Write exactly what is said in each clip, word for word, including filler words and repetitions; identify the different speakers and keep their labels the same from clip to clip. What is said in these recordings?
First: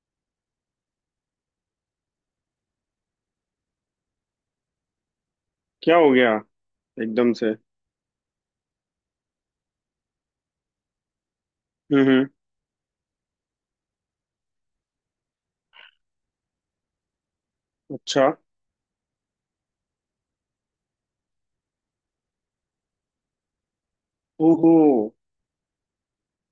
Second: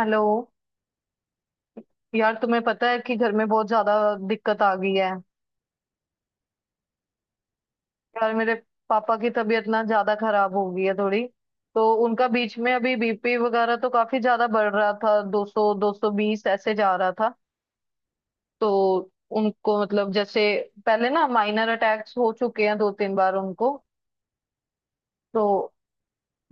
Speaker 1: Hello. यार तुम्हें पता है कि घर में बहुत ज्यादा दिक्कत आ गई है।
Speaker 2: क्या हो गया एकदम से।
Speaker 1: यार मेरे पापा की तबीयत ना ज्यादा खराब हो गई है थोड़ी। तो
Speaker 2: हम्म। हम्म।
Speaker 1: उनका बीच में अभी बीपी वगैरह तो काफी ज्यादा बढ़ रहा था, दो सौ दो सौ बीस ऐसे जा रहा था।
Speaker 2: अच्छा।
Speaker 1: तो उनको मतलब जैसे पहले ना माइनर अटैक्स हो चुके हैं, दो तीन बार उनको।
Speaker 2: ओहो।
Speaker 1: तो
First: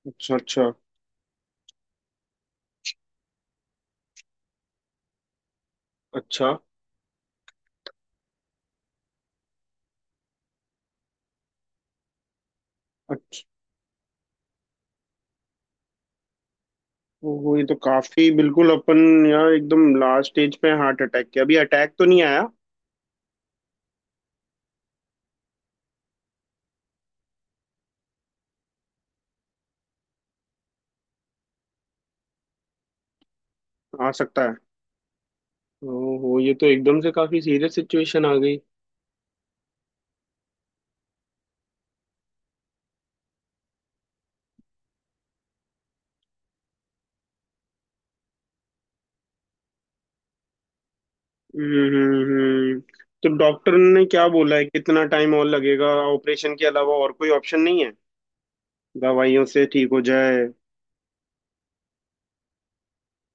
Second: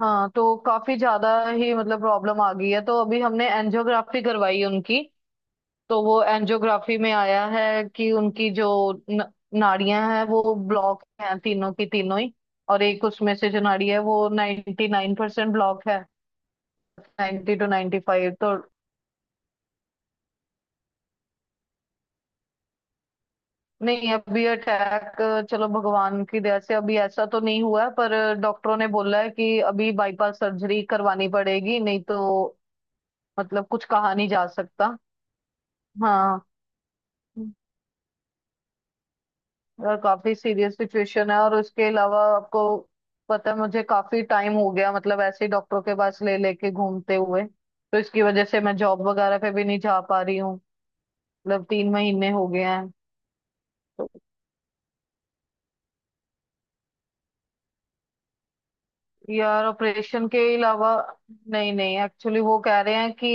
Speaker 1: हाँ,
Speaker 2: अच्छा।
Speaker 1: तो
Speaker 2: अच्छा।
Speaker 1: काफी ज्यादा ही मतलब प्रॉब्लम आ गई है, तो अभी हमने एंजियोग्राफी करवाई उनकी। तो वो
Speaker 2: अच्छा।
Speaker 1: एंजियोग्राफी में आया है कि उनकी जो न, नाड़ियां हैं, वो ब्लॉक हैं, तीनों की तीनों ही। और एक उसमें
Speaker 2: अच्छा।
Speaker 1: से जो नाड़ी है वो निन्यानवे परसेंट नाइन परसेंट ब्लॉक है,
Speaker 2: ओहो,
Speaker 1: नब्बे
Speaker 2: ये
Speaker 1: टू
Speaker 2: तो काफी
Speaker 1: पचानवे तो।
Speaker 2: बिल्कुल अपन। यार एकदम लास्ट स्टेज पे हार्ट अटैक के। अभी अटैक तो नहीं आया?
Speaker 1: नहीं, अभी अटैक, चलो भगवान की दया से अभी ऐसा तो नहीं हुआ है, पर डॉक्टरों ने बोला है कि अभी बाईपास सर्जरी करवानी पड़ेगी, नहीं तो मतलब कुछ
Speaker 2: आ
Speaker 1: कहा नहीं जा
Speaker 2: सकता है।
Speaker 1: सकता।
Speaker 2: ओहो,
Speaker 1: हाँ,
Speaker 2: ये तो एकदम से काफी सीरियस सिचुएशन आ गई।
Speaker 1: यार काफी सीरियस सिचुएशन है, और उसके अलावा आपको पता है मुझे काफी टाइम हो गया मतलब ऐसे ही डॉक्टरों के पास ले लेके घूमते हुए, तो इसकी वजह से मैं जॉब वगैरह पे भी नहीं जा पा रही हूँ। मतलब
Speaker 2: हम्म
Speaker 1: तीन
Speaker 2: हम्म
Speaker 1: महीने हो गए
Speaker 2: हम्म।
Speaker 1: हैं।
Speaker 2: तो डॉक्टर ने
Speaker 1: तो
Speaker 2: क्या बोला है, कितना टाइम और लगेगा? ऑपरेशन के अलावा और कोई ऑप्शन नहीं है? दवाइयों
Speaker 1: यार
Speaker 2: से ठीक हो
Speaker 1: ऑपरेशन के
Speaker 2: जाए।
Speaker 1: अलावा, नहीं नहीं, एक्चुअली वो कह रहे हैं कि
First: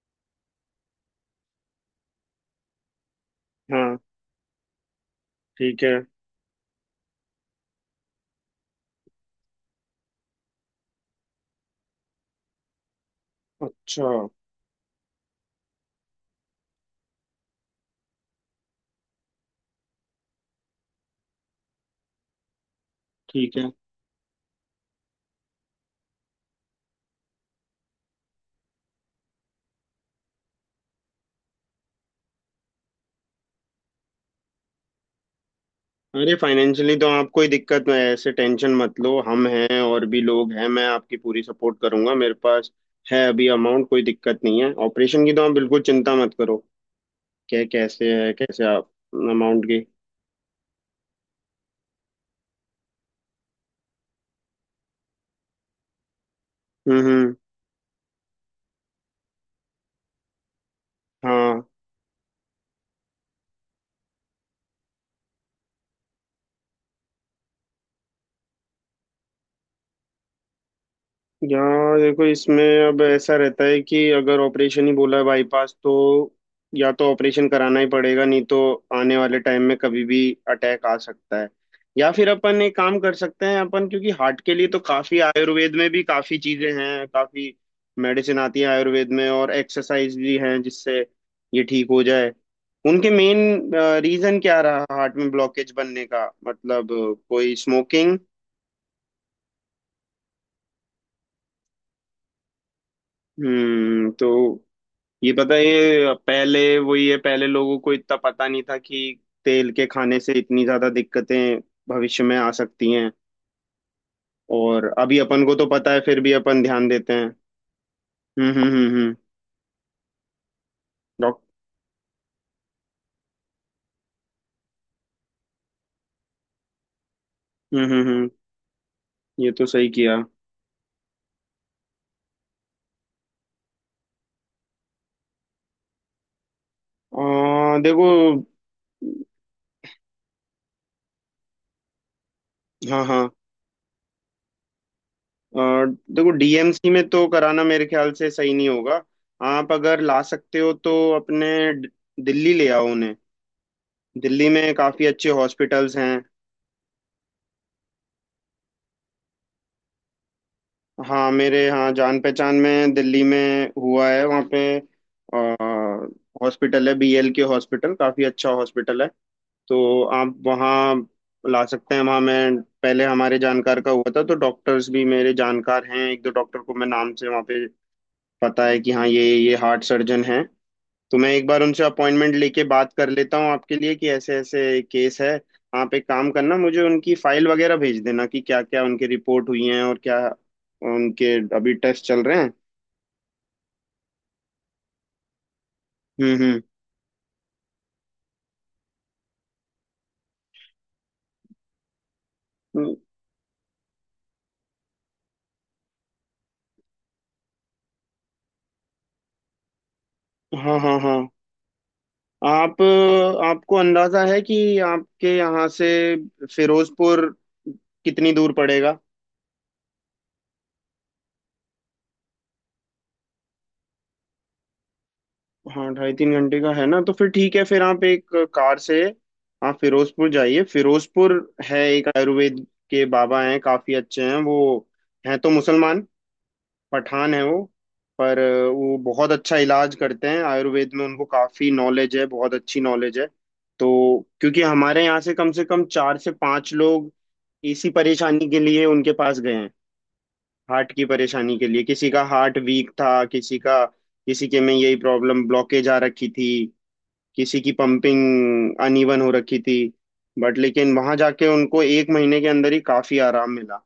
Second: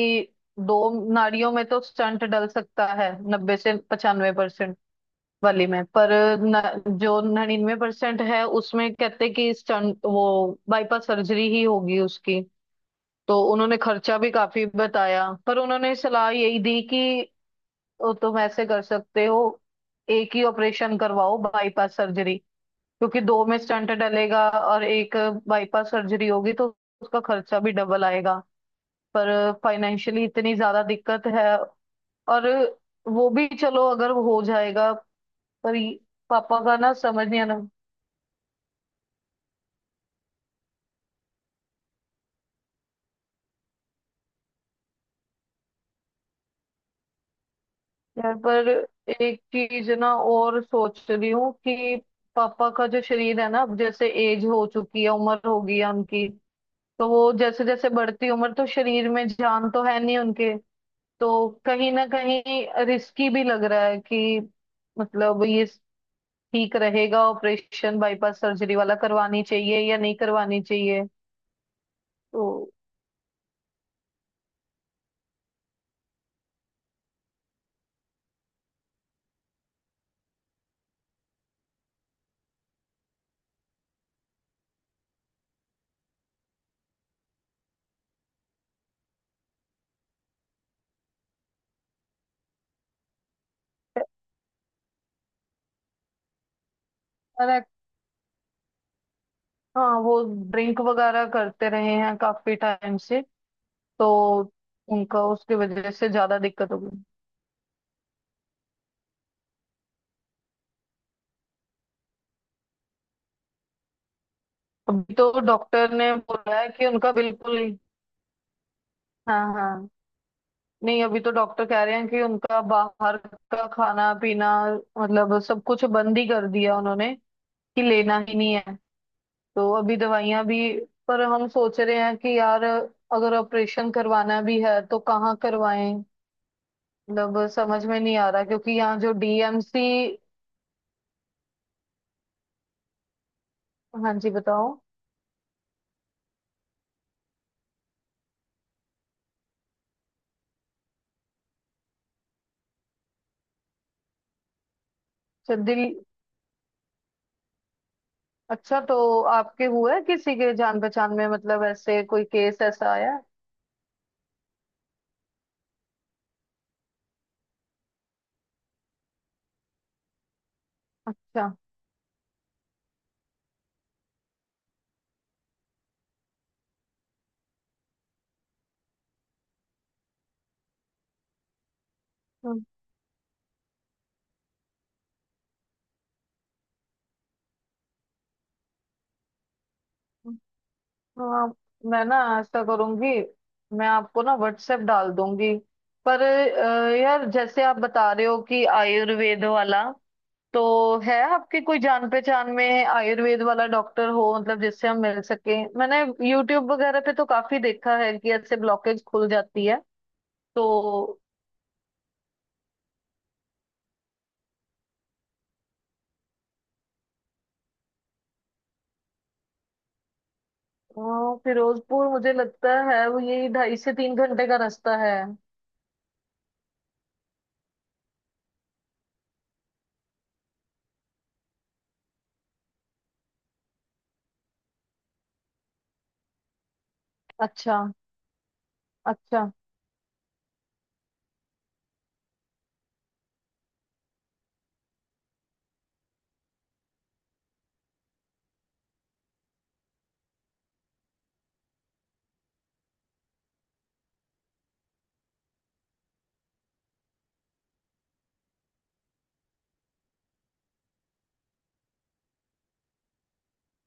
Speaker 1: दो नाड़ियों में तो स्टंट डल सकता है, नब्बे से
Speaker 2: हाँ।
Speaker 1: पचानवे परसेंट वाली
Speaker 2: ठीक
Speaker 1: में।
Speaker 2: है।
Speaker 1: पर न, जो निन्यानवे परसेंट है उसमें कहते कि स्टंट वो, बाईपास सर्जरी ही होगी उसकी। तो उन्होंने
Speaker 2: अच्छा।
Speaker 1: खर्चा भी काफी बताया, पर उन्होंने सलाह यही दी कि "ओ, तुम ऐसे कर सकते हो, एक ही ऑपरेशन करवाओ बाईपास सर्जरी, क्योंकि दो में
Speaker 2: ठीक है।
Speaker 1: स्टंट डलेगा और एक बाईपास सर्जरी होगी तो उसका खर्चा भी डबल आएगा। पर फाइनेंशियली इतनी ज्यादा दिक्कत है। और वो भी चलो अगर वो हो जाएगा। पर ये-
Speaker 2: अरे
Speaker 1: पापा का ना
Speaker 2: फाइनेंशियली तो
Speaker 1: समझ
Speaker 2: आप
Speaker 1: नहीं
Speaker 2: कोई
Speaker 1: आना।
Speaker 2: दिक्कत नहीं है, ऐसे टेंशन मत लो, हम हैं और भी लोग हैं, मैं आपकी पूरी सपोर्ट करूंगा। मेरे पास है अभी, अमाउंट कोई दिक्कत नहीं है ऑपरेशन की, तो आप बिल्कुल चिंता मत करो। क्या कैसे है,
Speaker 1: यार
Speaker 2: कैसे
Speaker 1: पर
Speaker 2: आप?
Speaker 1: एक
Speaker 2: अमाउंट की।
Speaker 1: चीज ना और सोच रही हूँ कि पापा का जो शरीर है ना, अब जैसे एज हो चुकी है, उम्र हो गई है उनकी।
Speaker 2: हम्म।
Speaker 1: तो वो
Speaker 2: हम्म।
Speaker 1: जैसे जैसे बढ़ती उम्र तो शरीर में जान तो है नहीं उनके। तो
Speaker 2: हाँ।
Speaker 1: कहीं ना कहीं रिस्की भी लग रहा है कि मतलब ये ठीक रहेगा, ऑपरेशन बाईपास सर्जरी वाला करवानी चाहिए या नहीं करवानी चाहिए।
Speaker 2: यहाँ देखो,
Speaker 1: तो
Speaker 2: इसमें अब ऐसा रहता है कि अगर ऑपरेशन ही बोला है बाईपास, तो या तो ऑपरेशन कराना ही पड़ेगा, नहीं तो आने वाले टाइम में कभी भी अटैक आ सकता है। या फिर अपन एक काम कर सकते हैं अपन, क्योंकि हार्ट के लिए तो काफी आयुर्वेद में भी काफी चीजें हैं, काफी मेडिसिन आती है आयुर्वेद में, और एक्सरसाइज भी हैं जिससे ये ठीक हो जाए। उनके मेन रीजन क्या रहा हार्ट में ब्लॉकेज बनने का, मतलब कोई
Speaker 1: और
Speaker 2: स्मोकिंग?
Speaker 1: हाँ, वो ड्रिंक वगैरह करते रहे हैं काफी टाइम से, तो
Speaker 2: हम्म तो
Speaker 1: उनका
Speaker 2: ये
Speaker 1: उसकी
Speaker 2: पता है,
Speaker 1: वजह से
Speaker 2: ये
Speaker 1: ज्यादा
Speaker 2: पहले
Speaker 1: दिक्कत हो गई।
Speaker 2: वही है, पहले लोगों को इतना पता नहीं था कि तेल के खाने से इतनी ज्यादा दिक्कतें भविष्य में आ सकती हैं। और
Speaker 1: अभी
Speaker 2: अभी
Speaker 1: तो
Speaker 2: अपन को तो
Speaker 1: डॉक्टर
Speaker 2: पता है,
Speaker 1: ने
Speaker 2: फिर भी
Speaker 1: बोला
Speaker 2: अपन
Speaker 1: है कि
Speaker 2: ध्यान
Speaker 1: उनका
Speaker 2: देते हैं।
Speaker 1: बिल्कुल ही।
Speaker 2: हम्म। हम्म। हम्म। हम्म
Speaker 1: हाँ हाँ। नहीं, अभी तो
Speaker 2: डॉक
Speaker 1: डॉक्टर कह रहे हैं कि उनका बाहर का खाना पीना मतलब सब कुछ बंद ही कर दिया उन्होंने, कि
Speaker 2: हम्म। हम्म।
Speaker 1: लेना
Speaker 2: हम्म।
Speaker 1: ही नहीं है।
Speaker 2: ये तो
Speaker 1: तो
Speaker 2: सही
Speaker 1: अभी
Speaker 2: किया।
Speaker 1: दवाइयां भी। पर हम सोच रहे हैं कि यार अगर ऑपरेशन करवाना भी है तो कहाँ करवाएं। मतलब
Speaker 2: आ,
Speaker 1: समझ में
Speaker 2: देखो।
Speaker 1: नहीं आ रहा क्योंकि यहाँ जो डीएमसी।
Speaker 2: हाँ। हाँ।
Speaker 1: हाँ जी, बताओ।
Speaker 2: आ, देखो, डीएमसी में तो कराना मेरे ख्याल से सही नहीं होगा। आप अगर ला सकते हो तो अपने ड- दिल्ली ले आओ उन्हें। दिल्ली में काफी अच्छे
Speaker 1: अच्छा दिल।
Speaker 2: हॉस्पिटल्स हैं।
Speaker 1: अच्छा, तो आपके हुआ है किसी के जान पहचान में,
Speaker 2: हाँ,
Speaker 1: मतलब
Speaker 2: मेरे हाँ
Speaker 1: ऐसे
Speaker 2: जान
Speaker 1: कोई
Speaker 2: पहचान
Speaker 1: केस ऐसा
Speaker 2: में
Speaker 1: आया है?
Speaker 2: दिल्ली में हुआ है। वहाँ पे हॉस्पिटल है, बीएल के हॉस्पिटल, काफ़ी अच्छा हॉस्पिटल है। तो आप वहाँ
Speaker 1: अच्छा।
Speaker 2: ला सकते हैं। वहाँ मैं, पहले हमारे जानकार का हुआ था, तो डॉक्टर्स भी मेरे जानकार हैं। एक दो डॉक्टर को मैं नाम से वहाँ पे पता है कि हाँ ये ये हार्ट सर्जन हैं। तो मैं एक बार उनसे अपॉइंटमेंट
Speaker 1: हम्म,
Speaker 2: लेके बात कर लेता हूँ आपके लिए कि ऐसे ऐसे केस है। आप एक काम करना, मुझे उनकी फाइल वगैरह भेज देना कि क्या क्या उनकी रिपोर्ट हुई है और क्या
Speaker 1: हम्म।
Speaker 2: उनके
Speaker 1: हाँ,
Speaker 2: अभी
Speaker 1: मैं
Speaker 2: टेस्ट
Speaker 1: ना
Speaker 2: चल रहे हैं।
Speaker 1: ऐसा करूंगी, मैं आपको ना व्हाट्सएप डाल दूंगी। पर
Speaker 2: हम्म।
Speaker 1: अ, यार जैसे आप बता रहे हो कि आयुर्वेद वाला, तो है आपके कोई जान पहचान में
Speaker 2: हम्म।
Speaker 1: आयुर्वेद वाला डॉक्टर, हो मतलब जिससे हम मिल सके? मैंने यूट्यूब वगैरह पे तो काफी देखा है कि ऐसे ब्लॉकेज खुल जाती है।
Speaker 2: हाँ हाँ हाँ।
Speaker 1: तो
Speaker 2: आप, आपको अंदाजा है कि आपके यहाँ से फिरोजपुर कितनी दूर पड़ेगा?
Speaker 1: हाँ, फिरोजपुर मुझे लगता है वो यही ढाई से तीन घंटे का रास्ता है।
Speaker 2: हाँ ढाई तीन घंटे का है ना, तो फिर ठीक है, फिर आप एक कार से आप फिरोजपुर जाइए। फिरोजपुर है एक आयुर्वेद के बाबा, हैं काफी अच्छे हैं वो। हैं तो मुसलमान, पठान है वो,
Speaker 1: अच्छा।
Speaker 2: पर वो बहुत
Speaker 1: अच्छा।
Speaker 2: अच्छा इलाज करते हैं। आयुर्वेद में उनको काफी नॉलेज है, बहुत अच्छी नॉलेज है। तो क्योंकि हमारे यहाँ से कम से कम चार से पांच लोग इसी परेशानी के लिए उनके पास गए हैं, हार्ट की परेशानी के लिए। किसी का हार्ट वीक था, किसी का, किसी के में यही प्रॉब्लम ब्लॉकेज आ रखी थी, किसी की पंपिंग अनइवन हो रखी थी, बट लेकिन वहां जाके उनको एक महीने के अंदर ही काफी आराम मिला।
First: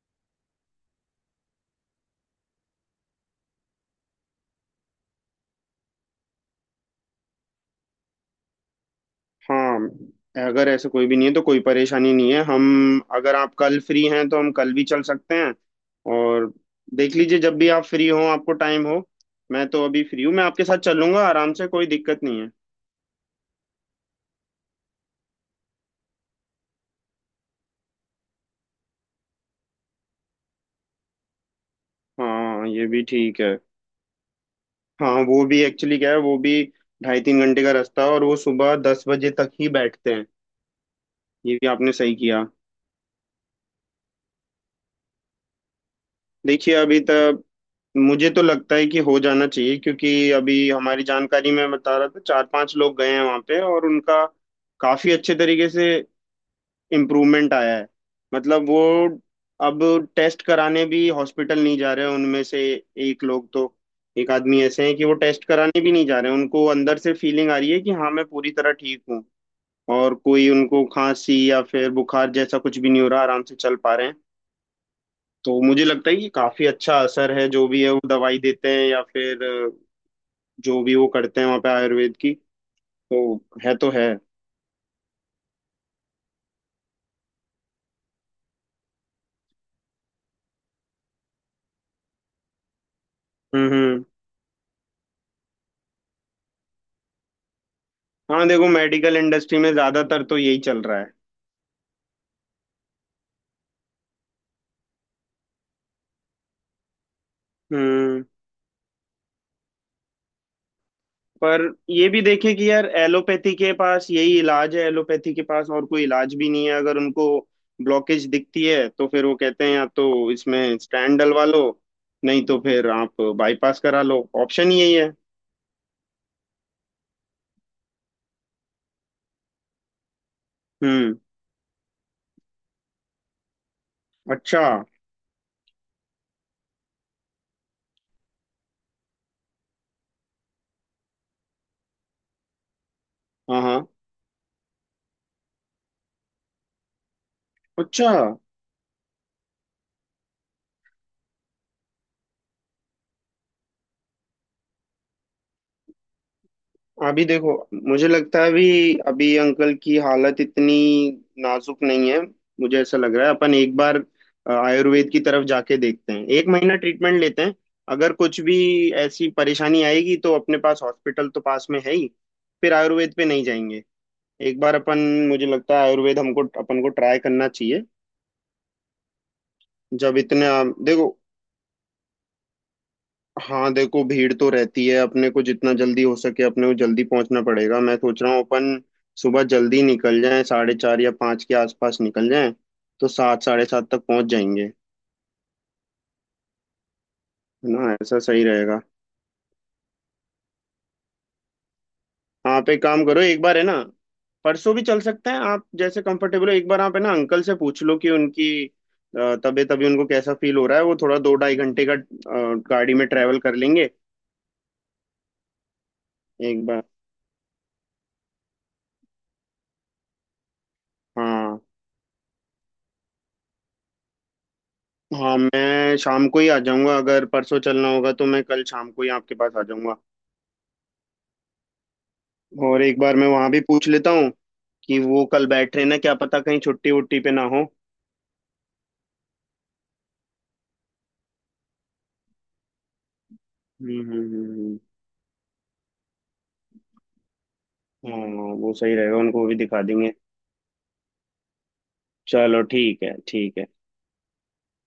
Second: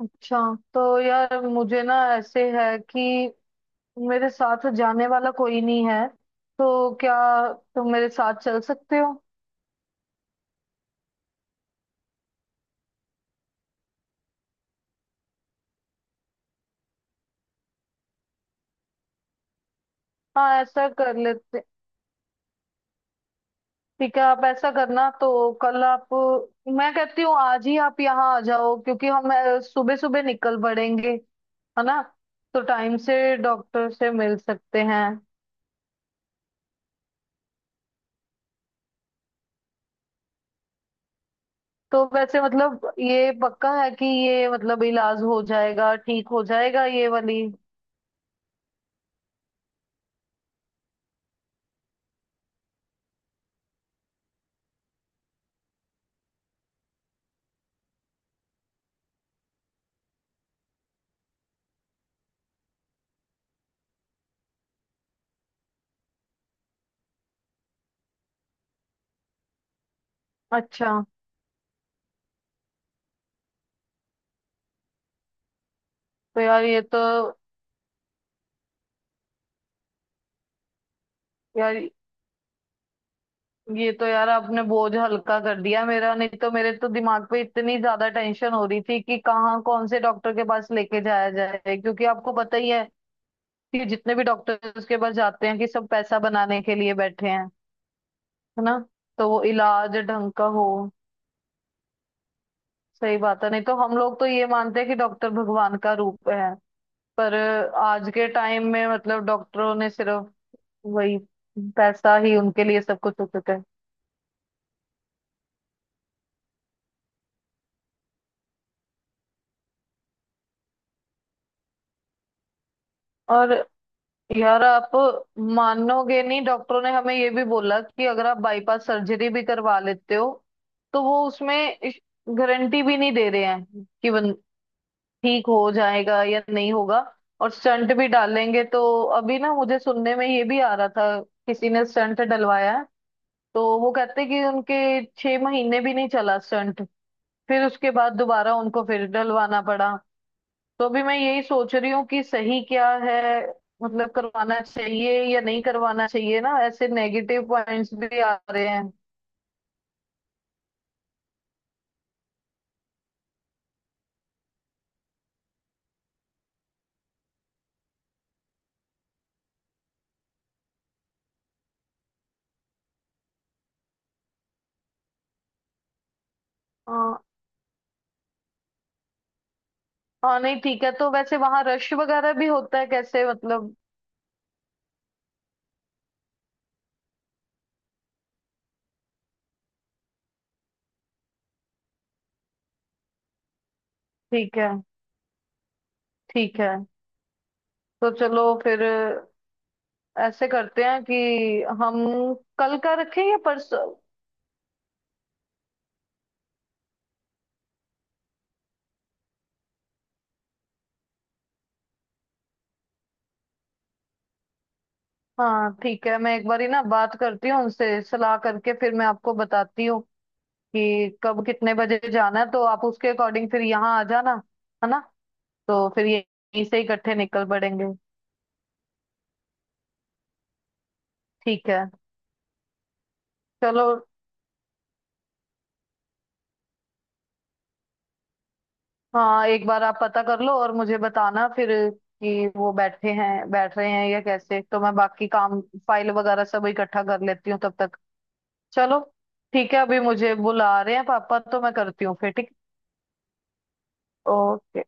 Speaker 1: अच्छा, तो यार मुझे ना ऐसे है कि मेरे साथ जाने वाला कोई नहीं है, तो क्या तुम मेरे साथ चल सकते हो?
Speaker 2: हाँ, अगर ऐसे कोई भी नहीं है तो कोई परेशानी नहीं है हम, अगर आप कल फ्री हैं तो हम कल भी चल सकते हैं। और देख लीजिए, जब भी आप फ्री हो, आपको टाइम हो। मैं तो अभी फ्री हूँ, मैं
Speaker 1: हाँ,
Speaker 2: आपके साथ
Speaker 1: ऐसा कर
Speaker 2: चलूंगा आराम
Speaker 1: लेते।
Speaker 2: से, कोई दिक्कत नहीं है।
Speaker 1: ठीक है, आप ऐसा करना तो कल आप, मैं कहती हूँ आज ही आप यहाँ आ जाओ क्योंकि हम सुबह सुबह निकल पड़ेंगे, है ना? तो
Speaker 2: हाँ ये
Speaker 1: टाइम
Speaker 2: भी
Speaker 1: से
Speaker 2: ठीक है।
Speaker 1: डॉक्टर से मिल सकते हैं।
Speaker 2: हाँ, वो भी एक्चुअली क्या है, वो भी ढाई तीन घंटे का रास्ता है, और वो सुबह दस बजे तक ही बैठते हैं। ये भी आपने
Speaker 1: तो
Speaker 2: सही
Speaker 1: वैसे
Speaker 2: किया।
Speaker 1: मतलब ये पक्का है कि ये मतलब इलाज हो जाएगा, ठीक हो
Speaker 2: देखिए
Speaker 1: जाएगा
Speaker 2: अभी
Speaker 1: ये वाली?
Speaker 2: तक, मुझे तो लगता है कि हो जाना चाहिए, क्योंकि अभी हमारी जानकारी में बता रहा था चार पांच लोग गए हैं वहां पे, और उनका काफी अच्छे तरीके से इम्प्रूवमेंट आया है। मतलब वो अब टेस्ट कराने भी हॉस्पिटल नहीं जा रहे हैं उनमें से। एक लोग तो, एक आदमी ऐसे हैं कि वो टेस्ट कराने भी नहीं जा रहे हैं, उनको अंदर से फीलिंग आ रही है कि हाँ मैं पूरी तरह ठीक हूँ। और कोई उनको
Speaker 1: अच्छा।
Speaker 2: खांसी या फिर बुखार जैसा कुछ भी नहीं हो रहा, आराम से चल पा रहे हैं। तो मुझे लगता है कि
Speaker 1: तो यार
Speaker 2: काफी
Speaker 1: ये
Speaker 2: अच्छा
Speaker 1: तो
Speaker 2: असर है, जो भी है वो दवाई देते हैं या फिर अ, जो भी वो करते हैं वहाँ पे
Speaker 1: यार
Speaker 2: आयुर्वेद की। तो है
Speaker 1: ये
Speaker 2: तो
Speaker 1: तो
Speaker 2: है।
Speaker 1: यार आपने बोझ हल्का कर दिया मेरा, नहीं तो मेरे तो दिमाग पे इतनी ज्यादा टेंशन हो रही थी कि कहाँ कौन से डॉक्टर के पास लेके जाया जाए, क्योंकि आपको पता ही है
Speaker 2: हम्म।
Speaker 1: कि
Speaker 2: हम्म।
Speaker 1: जितने भी डॉक्टर्स के पास जाते हैं कि सब पैसा बनाने के लिए बैठे हैं,
Speaker 2: हाँ
Speaker 1: है
Speaker 2: देखो,
Speaker 1: ना?
Speaker 2: मेडिकल
Speaker 1: तो वो
Speaker 2: इंडस्ट्री में
Speaker 1: इलाज
Speaker 2: ज्यादातर
Speaker 1: ढंग
Speaker 2: तो
Speaker 1: का
Speaker 2: यही
Speaker 1: हो,
Speaker 2: चल रहा है।
Speaker 1: सही बात है। नहीं तो हम लोग तो ये मानते हैं कि डॉक्टर भगवान का रूप है, पर आज
Speaker 2: हम्म
Speaker 1: के टाइम में मतलब डॉक्टरों ने सिर्फ वही,
Speaker 2: पर ये
Speaker 1: पैसा
Speaker 2: भी
Speaker 1: ही
Speaker 2: देखें
Speaker 1: उनके
Speaker 2: कि
Speaker 1: लिए
Speaker 2: यार
Speaker 1: सब कुछ हो चुका
Speaker 2: एलोपैथी
Speaker 1: है।
Speaker 2: के पास यही इलाज है, एलोपैथी के पास और कोई इलाज भी नहीं है। अगर उनको ब्लॉकेज दिखती है तो फिर वो कहते हैं या तो इसमें स्टैंड डलवा लो, नहीं तो फिर आप
Speaker 1: और
Speaker 2: बाईपास करा लो,
Speaker 1: यार
Speaker 2: ऑप्शन ही
Speaker 1: आप
Speaker 2: यही है।
Speaker 1: मानोगे नहीं, डॉक्टरों ने हमें ये भी बोला कि अगर आप बाईपास सर्जरी भी करवा लेते हो तो वो
Speaker 2: हम्म।
Speaker 1: उसमें गारंटी भी नहीं दे रहे हैं कि बन-
Speaker 2: अच्छा।
Speaker 1: ठीक हो जाएगा या नहीं होगा। और स्टंट भी डालेंगे तो अभी ना मुझे सुनने में ये भी आ रहा था, किसी ने स्टंट डलवाया है
Speaker 2: हाँ
Speaker 1: तो
Speaker 2: हाँ।
Speaker 1: वो कहते कि उनके छह महीने भी नहीं चला स्टंट, फिर उसके
Speaker 2: अच्छा।
Speaker 1: बाद दोबारा उनको फिर डलवाना पड़ा। तो अभी मैं यही सोच रही हूँ कि सही क्या है, मतलब करवाना चाहिए या नहीं करवाना चाहिए, ना ऐसे
Speaker 2: अभी
Speaker 1: नेगेटिव
Speaker 2: देखो,
Speaker 1: पॉइंट्स
Speaker 2: मुझे
Speaker 1: भी आ
Speaker 2: लगता है
Speaker 1: रहे हैं।
Speaker 2: अभी अभी अंकल की हालत इतनी नाजुक नहीं है। मुझे ऐसा लग रहा है, अपन एक बार अ, आयुर्वेद की तरफ जाके देखते हैं, एक महीना ट्रीटमेंट लेते हैं। अगर कुछ भी ऐसी परेशानी आएगी तो अपने पास हॉस्पिटल तो पास में है ही, फिर आयुर्वेद पे नहीं जाएंगे। एक बार अपन, मुझे लगता है आयुर्वेद हमको अपन को
Speaker 1: हाँ
Speaker 2: ट्राई करना चाहिए। जब
Speaker 1: हाँ।
Speaker 2: इतना
Speaker 1: नहीं ठीक है, तो
Speaker 2: देखो।
Speaker 1: वैसे वहां रश वगैरह भी होता है, कैसे
Speaker 2: हाँ
Speaker 1: मतलब?
Speaker 2: देखो, भीड़ तो रहती है, अपने को जितना जल्दी हो सके अपने को जल्दी पहुंचना पड़ेगा। मैं सोच रहा हूँ अपन सुबह जल्दी निकल जाएं, साढ़े चार या पाँच के आसपास निकल जाएं, तो सात साढ़े सात तक पहुंच
Speaker 1: ठीक है।
Speaker 2: जाएंगे।
Speaker 1: ठीक है,
Speaker 2: है ना,
Speaker 1: तो
Speaker 2: ऐसा
Speaker 1: चलो
Speaker 2: सही रहेगा।
Speaker 1: फिर ऐसे करते हैं कि हम
Speaker 2: आप
Speaker 1: कल
Speaker 2: एक
Speaker 1: का
Speaker 2: काम करो
Speaker 1: रखें या
Speaker 2: एक बार, है ना।
Speaker 1: परसों?
Speaker 2: परसों भी चल सकते हैं, आप जैसे कंफर्टेबल हो, एक बार आप है ना अंकल से पूछ लो कि उनकी अ, तबीयत अभी उनको कैसा फील हो रहा है, वो थोड़ा दो ढाई घंटे का अ, गाड़ी में ट्रैवल कर लेंगे।
Speaker 1: हाँ ठीक है, मैं एक
Speaker 2: एक
Speaker 1: बारी ना
Speaker 2: बार।
Speaker 1: बात करती हूँ उनसे, सलाह करके फिर मैं आपको बताती हूँ कि कब
Speaker 2: हाँ।
Speaker 1: कितने बजे जाना है, तो आप उसके अकॉर्डिंग फिर यहाँ आ जाना, है ना?
Speaker 2: हाँ
Speaker 1: तो
Speaker 2: मैं
Speaker 1: फिर ये-
Speaker 2: शाम को ही आ
Speaker 1: यहीं से
Speaker 2: जाऊंगा,
Speaker 1: इकट्ठे
Speaker 2: अगर
Speaker 1: निकल
Speaker 2: परसों
Speaker 1: पड़ेंगे।
Speaker 2: चलना होगा तो मैं कल शाम को ही आपके पास आ जाऊंगा।
Speaker 1: ठीक है।
Speaker 2: और एक बार मैं वहां भी
Speaker 1: चलो।
Speaker 2: पूछ लेता हूँ कि वो कल बैठ रहे ना, क्या पता कहीं छुट्टी वुट्टी पे ना हो।
Speaker 1: हाँ, एक बार आप पता कर लो और मुझे बताना फिर कि वो बैठे हैं, बैठ रहे
Speaker 2: हम्म।
Speaker 1: हैं या
Speaker 2: हम्म।
Speaker 1: कैसे,
Speaker 2: हम्म।
Speaker 1: तो मैं बाकी काम, फाइल वगैरह सब इकट्ठा कर लेती हूँ तब तक।
Speaker 2: हम्म। हाँ वो सही
Speaker 1: चलो
Speaker 2: रहेगा, उनको भी
Speaker 1: ठीक है,
Speaker 2: दिखा
Speaker 1: अभी
Speaker 2: देंगे।
Speaker 1: मुझे बुला रहे हैं पापा, तो मैं करती हूँ फिर। ठीक।
Speaker 2: चलो, ठीक है, ठीक है।
Speaker 1: ओके।